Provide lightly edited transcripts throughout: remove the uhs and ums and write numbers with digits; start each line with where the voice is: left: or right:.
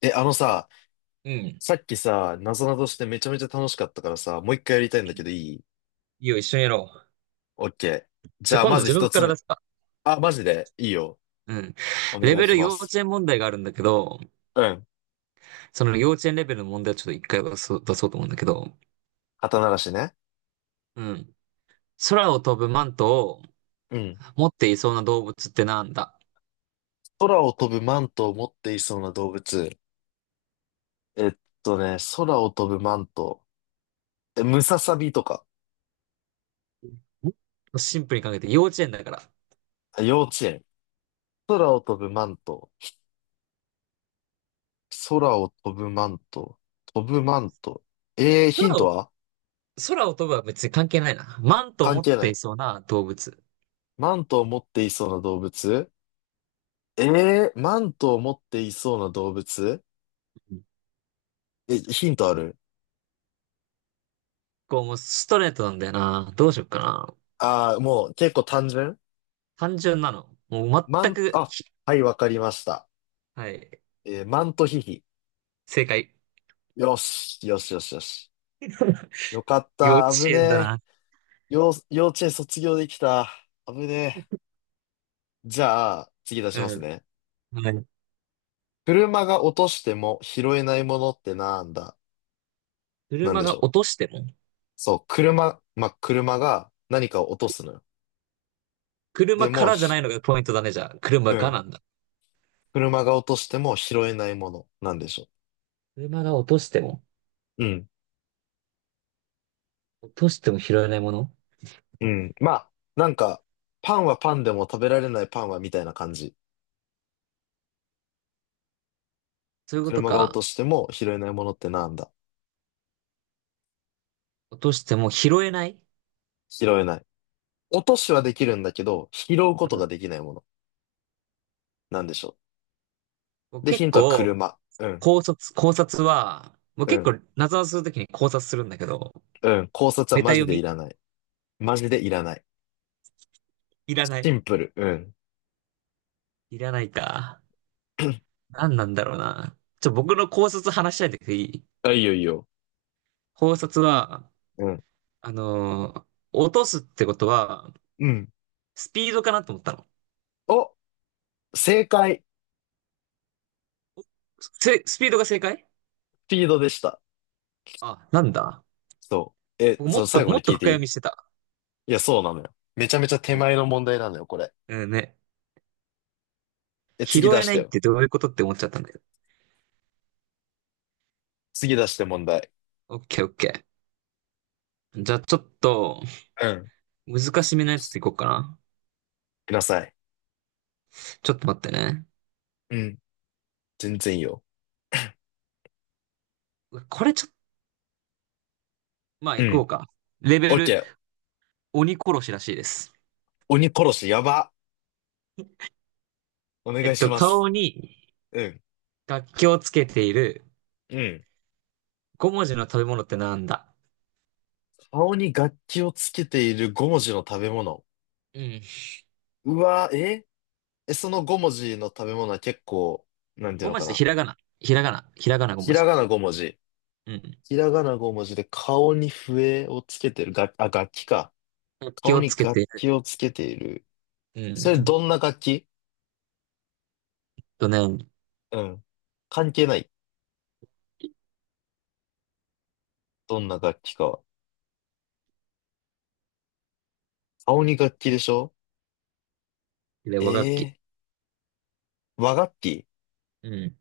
left: あのさ、
right: うん。い
left: さっきさ、なぞなぞしてめちゃめちゃ楽しかったからさ、もう一回やりたいんだけどいい？
right: いよ、一緒にやろう。
left: オッケー。じ
right: じゃあ
left: ゃあ、
right: 今
left: ま
right: 度
left: ず
right: 自分
left: 一
right: か
left: つ
right: ら
left: 目。
right: 出すか。
left: あ、マジでいいよ。
right: うん。
left: お
right: レ
left: 願い
right: ベ
left: し
right: ル
left: ま
right: 幼
left: す。
right: 稚園問題があるんだけど、
left: うん。
right: その幼稚園レベルの問題をちょっと一回出そうと思うんだけど、
left: 肩慣らしね。
right: うん。空を飛ぶマントを
left: うん。
right: 持っていそうな動物ってなんだ？
left: 空を飛ぶマントを持っていそうな動物。えっ空を飛ぶマント。え、ムササビとか。
right: もっとシンプルに考えて幼稚園だから。
left: あ、幼稚園。空を飛ぶマント。空を飛ぶマント。飛ぶマント。えー、ヒン
right: 空
left: ト
right: を、
left: は？
right: 空を飛ぶは別に関係ないな。マントを
left: 関
right: 持っ
left: 係な
right: てい
left: い。
right: そうな動物。
left: マントを持っていそうな動物。ええー、マントを持っていそうな動物。
right: うん。
left: え、ヒントある？
right: こう、もうストレートなんだよな。どうしよっかな。
left: ああー、もう結構単純？
right: 単純なの。もう
left: マ
right: 全
left: ン、
right: く、
left: あ、はい、わかりました。
right: はい。
left: マントヒヒ。
right: 正解。
left: よし、よしよしよし。よかっ
right: 幼稚
left: た、危
right: 園だ
left: ね
right: な。
left: え。幼稚園卒業できた。危ねえ。じゃあ、次出しま
right: う
left: す
right: ん。
left: ね。
right: はい。
left: 車が落としても拾えないものってなんだ？なん
right: 車
left: でし
right: が
left: ょ
right: 落と
left: う？
right: しても、
left: そう、車、まあ、車が何かを落とすのよ。で
right: 車か
left: も、
right: らじゃ
left: ひ、
right: ないのがポイントだね、じゃあ。車
left: う
right: が
left: ん。
right: なんだ。
left: 車が落としても拾えないもの。なんでしょ
right: 車が落としても、
left: う？うん。
right: 落としても拾えないもの。
left: うん。まあ、なんか、パンはパンでも食べられないパンはみたいな感じ。
right: そういうこと
left: 車が落と
right: か。
left: しても拾えないものってなんだ？
right: 落としても拾えない。
left: 拾えない。落としはできるんだけど、拾うこ
right: う
left: と
right: ん。
left: ができないもの。なんでしょ
right: もう
left: う。で、ヒ
right: 結
left: ントは
right: 構、
left: 車。うん、
right: 考察は、もう
left: う
right: 結
left: ん、
right: 構、謎をするときに考察するんだけど、
left: うん。考察は
right: ネタ
left: マジ
right: 読
left: でい
right: み。
left: らない。マジでいらない。
right: いらな
left: シ
right: い。
left: ンプル。うん。
right: いらないか。何なんだろうな。ちょ、僕の考察話しないでくれ、いい？
left: あ、いいよいいよ。
right: 考察は、
left: うん、
right: 落とすってことは、
left: うん。
right: スピードかなと思ったの。
left: お、正解。
right: スピードが正解？
left: スピードでした。
right: あ、なんだ。
left: そう。え、
right: 僕も
left: そ
right: っ
left: う、
right: と、
left: 最後
right: も
left: に
right: っと
left: 聞いて
right: 深
left: い
right: 読
left: い？
right: みしてた。
left: いや、そうなのよ。めちゃめちゃ手
right: うん、
left: 前の問題なのよ、これ。
right: うんね。
left: え、次
right: 拾
left: 出
right: え
left: し
right: な
left: て
right: いっ
left: よ。
right: てどういうことって思っちゃったんだけど。
left: 次出して問題。
right: オッケーオッケー。じゃあちょっと、
left: うん。
right: 難しめのやつていこうかな。
left: ください。
right: ちょっと待ってね。
left: うん。全然いいよ。
right: これちょっと、まあ
left: う
right: いこ
left: ん。
right: うか。レ
left: オ
right: ベ
left: ッケ
right: ル、
left: ー。
right: 鬼殺しらしいです。
left: 鬼殺し、やば。お願いします。
right: 顔に
left: うん。
right: 楽器をつけている
left: うん。
right: 五文字の食べ物ってなんだ？
left: 顔に楽器をつけている五文字の食べ物。
right: うん。
left: うわ、ええ、その五文字の食べ物は結構、なんていう
right: 五
left: の
right: 文
left: か
right: 字でひ
left: な。
right: らがな。ひらがな。ひらがな五
left: ひ
right: 文
left: ら
right: 字。
left: がな五文字。
right: うん。
left: ひらがな五文字で顔に笛をつけてる。が、あ、楽器か。
right: 楽器
left: 顔
right: をつ
left: に
right: け
left: 楽
right: ている。
left: 器をつけている。
right: うん。
left: それどんな楽器？
right: とね、
left: うん。関係ない。どんな楽器かは。顔に楽器でしょ？え
right: 和楽器。
left: えー、和楽器？
right: うん。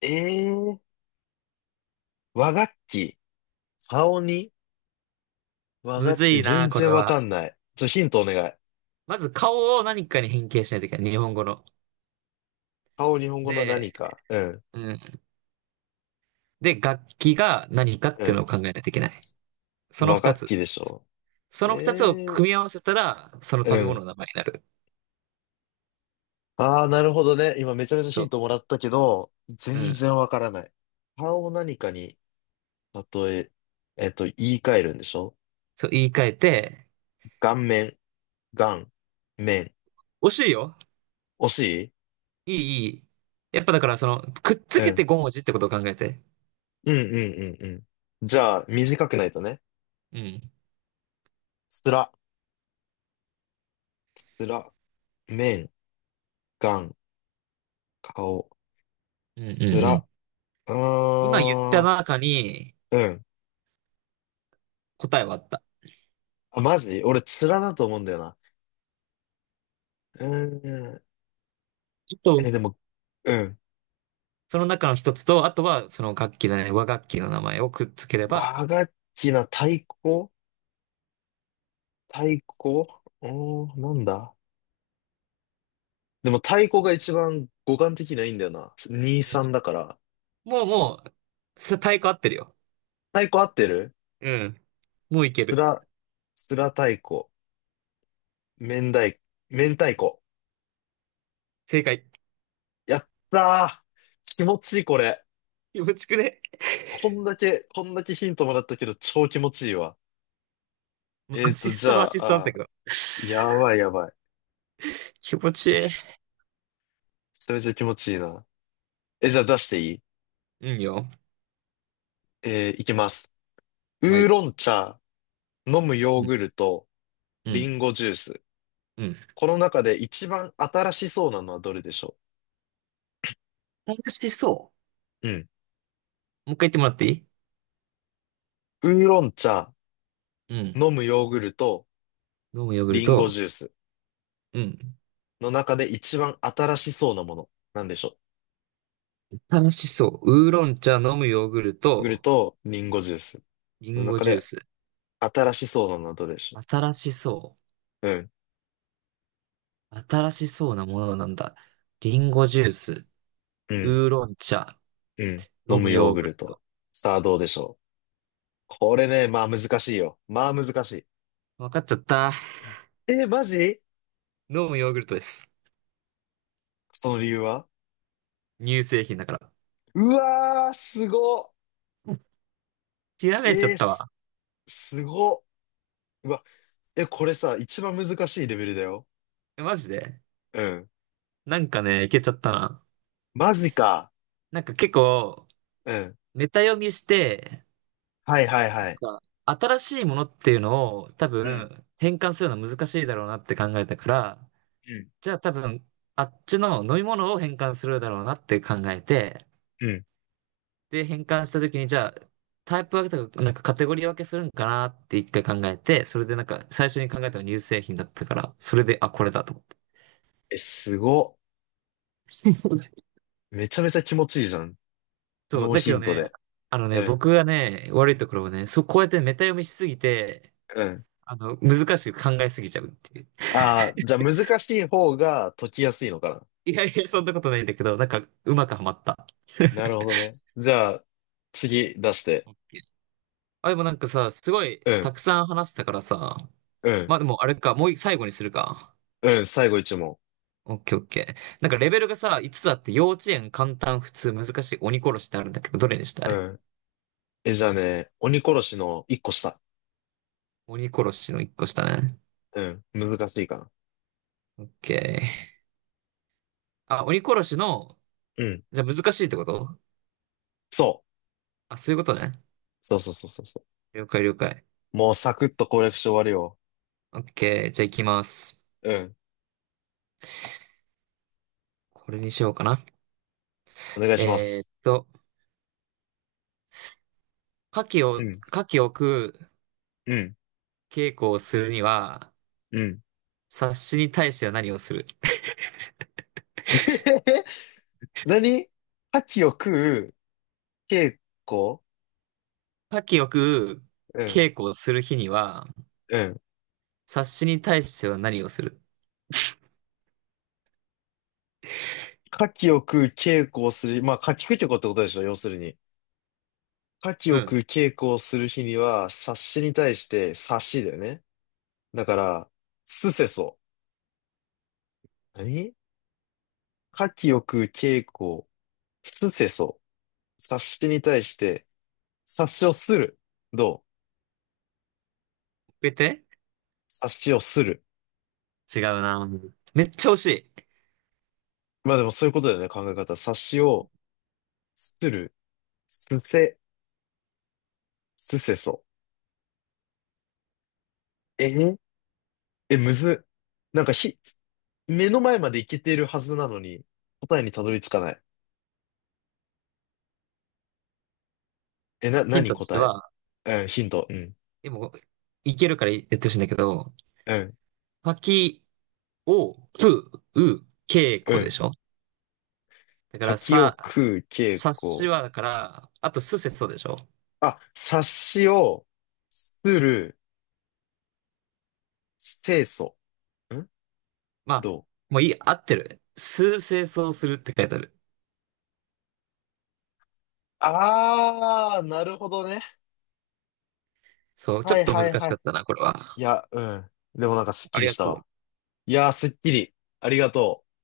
left: ええー、和楽器。顔に和
right: む
left: 楽器。
right: ず
left: え、
right: い
left: 全
right: な、これ
left: 然わか
right: は。
left: んない。ちょ、ヒントお願い。
right: まず顔を何かに変形しないといけない。日本語の。
left: 顔、日本語の何
right: で、
left: か。うん、
right: うん。で、楽器が何かっ
left: う
right: ていうの
left: ん。
right: を考えないといけない。その
left: 和
right: 二
left: 楽
right: つ。
left: 器でしょ。
right: その二つを
left: え
right: 組
left: え
right: み合わせたら、その
left: ー、う
right: 食べ物
left: ん。
right: の名前になる。
left: ああ、なるほどね。今めちゃめちゃヒ
right: そ
left: ントもらったけど、
right: う。う
left: 全
right: ん。
left: 然わからない。顔を何かに、例え、えっと、言い換えるんでしょ？
right: そう、言い換えて、
left: 顔面、顔、面。
right: 惜しいよ。
left: 惜しい？
right: いい、いい。やっぱだからその、くっつ
left: う
right: け
left: ん。
right: て5文字ってことを考えて。
left: うんうんうんうん。じゃあ、短くないとね。
right: うん。
left: つら、つら、面、顔。顔。
right: うん、うん、う
left: つ
right: ん。
left: ら。う
right: 今言った
left: ーん。
right: 中に
left: うん。
right: 答えはあった。あ
left: あ、マジ俺、つらだと思うんだよな。うーん。
right: と、
left: え、でも、うん。
right: その中の一つと、あとはその楽器だね、和楽器の名前をくっつければ、
left: 和楽器な、太鼓？太鼓、うーん、なんだ？でも太鼓が一番五感的にはいいんだよな。2、3だから。
right: もう、太鼓合ってるよ。
left: 太鼓合ってる？
right: うん。もういけ
left: つ
right: る。
left: ら、つら太鼓。明太、明太子。
right: 正解。
left: やったー、気持ちいい、これ。
right: 気持ちくね。
left: こんだけ、こんだけヒントもらったけど、超気持ちいいわ。
right: もうアシス
left: じ
right: ト
left: ゃ
right: もアシストなん
left: あ、
right: だったけ
left: あ、
right: ど。
left: やばいやばい。
right: 気持ちいい。
left: それゃめちゃ気持ちいいな。え、じゃあ出していい？
right: うんよ。
left: いきます。
right: は
left: ウー
right: い。
left: ロン茶、飲むヨー
right: うん。
left: グルト、
right: う
left: リ
right: ん。
left: ンゴジュース。
right: うん。
left: この中で一番新しそうなのはどれでしょ
right: 楽しそ
left: う？うん。
right: う。もう一回言ってもらっていい？
left: ウーロン茶、
right: うん。
left: 飲むヨーグルト、
right: 飲むヨーグル
left: リンゴ
right: ト。
left: ジュース
right: うん。
left: の中で一番新しそうなもの。なんでしょう？
right: 楽しそう。ウーロン茶、飲むヨーグル
left: ヨーグル
right: ト、
left: ト、リンゴジュース
right: リ
left: の
right: ンゴ
left: 中
right: ジュー
left: で
right: ス。
left: 新しそうなのはどれでしょ
right: 新しそ
left: う？うん。
right: う。新しそうなものなんだ。リンゴジュース。
left: うん。
right: ウーロン茶。
left: うん。飲
right: 飲
left: む
right: む
left: ヨー
right: ヨー
left: グ
right: グル
left: ル
right: ト。
left: ト。さあどうでしょう？これね、まあ難しいよ。まあ難しい。
right: わかっちゃった。
left: えー、マジ？
right: 飲むヨーグルトです。
left: その理由は？
right: 乳製品だから。
left: うわー、すごっ。
right: ひらめいちゃ
left: え
right: っ
left: ー、
right: た
left: す、
right: わ。
left: すごっ。うわ、え、これさ、一番難しいレベルだよ。
right: えマジで？
left: うん。
right: なんかね、いけちゃったな。
left: マジか。
right: なんか結構、
left: うん。
right: メタ読みして、
left: はいはいはい。
right: なんか新しいものっていうのを多
left: うん、
right: 分変換するのは難しいだろうなって考えたから、
left: うん、
right: じゃあ多分あっちの飲み物を変換するだろうなって考えて、
left: うん。
right: で、変換した時にじゃあタイプ分けとか、なんかカテゴリー分けするんかなって一回考えて、それでなんか最初に考えたのは乳製品だったから、それで、あ、これだと思って。
left: え、すご っ、めちゃめちゃ気持ちいいじゃん。
right: そう、
left: ノー
right: だけ
left: ヒ
right: ど
left: ント
right: ね、
left: で。
right: あの
left: う
right: ね、
left: ん、
right: 僕がね、悪いところはね、そう、こうやってメタ読みしすぎて、
left: うん。
right: 難しく考えすぎちゃうっていう。
left: ああ、じゃあ難しい方が解きやすいのか
right: いやいや、そんなことないんだけど、なんか、うまくはまった。
left: な。なるほどね。じゃあ、次出して。
right: オッケー。あ、でもなんかさ、すごい、
left: うん、
right: たくさん話したからさ、
left: うん、
right: まあでも、あれか、もう最後にするか。
left: うん。最後一問。
right: オッケーオッケー。なんかレベルがさ、5つつあって、幼稚園、簡単、普通、難しい、鬼殺しってあるんだけど、どれにした
left: う
right: い？
left: ん。え、じゃあね、鬼殺しの一個下。
right: 鬼殺しの1個下ね。
left: うん、難しいかな。
right: オッケー。あ、鬼殺しの、
left: うん、
right: じゃあ難しいってこと？
left: そう。
right: あ、そういうことね。
left: そうそうそうそうそ
right: 了解了解。
left: う。もうサクッと攻略して終わるよ。
right: オッケー、じゃあ行きます。
left: うん、
right: これにしようかな。
left: お願いしま
right: え
left: す。
right: ーっと、牡蠣を、
left: うん、
right: 牡蠣を食う
left: うん、
right: 稽古をするには、
left: うん。
right: 察しに対しては何をする？
left: 何？牡蠣を食う稽古？
right: 牡蠣を食う
left: うん、
right: 稽古をする日には、
left: うん。
right: 察しに対しては何をする？
left: 牡蠣を食う稽古をする。まあ、牡蠣食いってことでしょ、要するに。牡蠣
right: う
left: を食
right: ん。
left: う稽古をする日には、察しに対して察しだよね。だから、すせそ。何？牡蠣を食う稽古、すせそ。察しに対して、察しをする。どう？
right: えて、
left: 察しをする。
right: 違うな。めっちゃ惜しい。
left: まあでもそういうことだよね、考え方。察しをする。すせ、すせそ。ええ、むずっ。なんかひ、目の前までいけてるはずなのに、答えにたどり着かない。え、
right: ヒン
left: 何
right: トとして
left: 答え？
right: は、
left: うん、ヒント。うん。
right: でも、いけるから言ってほしいんだけど、
left: うん、
right: 牡蠣を食う稽
left: う
right: 古で
left: ん。
right: しょ？だから、
left: 柿を
right: さ、
left: 食う傾
right: 察し
left: 向。
right: は、だから、あと、すせそうでしょ？
left: あ、察しをする、清楚。ん？
right: まあ、
left: どう？
right: もういい、合ってる。数清掃するって書いてある。
left: あー、なるほどね。
right: そう、ちょ
left: は
right: っ
left: い
right: と
left: はい
right: 難し
left: は
right: かっ
left: い。
right: たな、これ
left: い
right: は。
left: や、うん。でもなんかすっき
right: あり
left: り
right: が
left: した
right: とう。
left: わ。いやー、すっきり。ありがとう。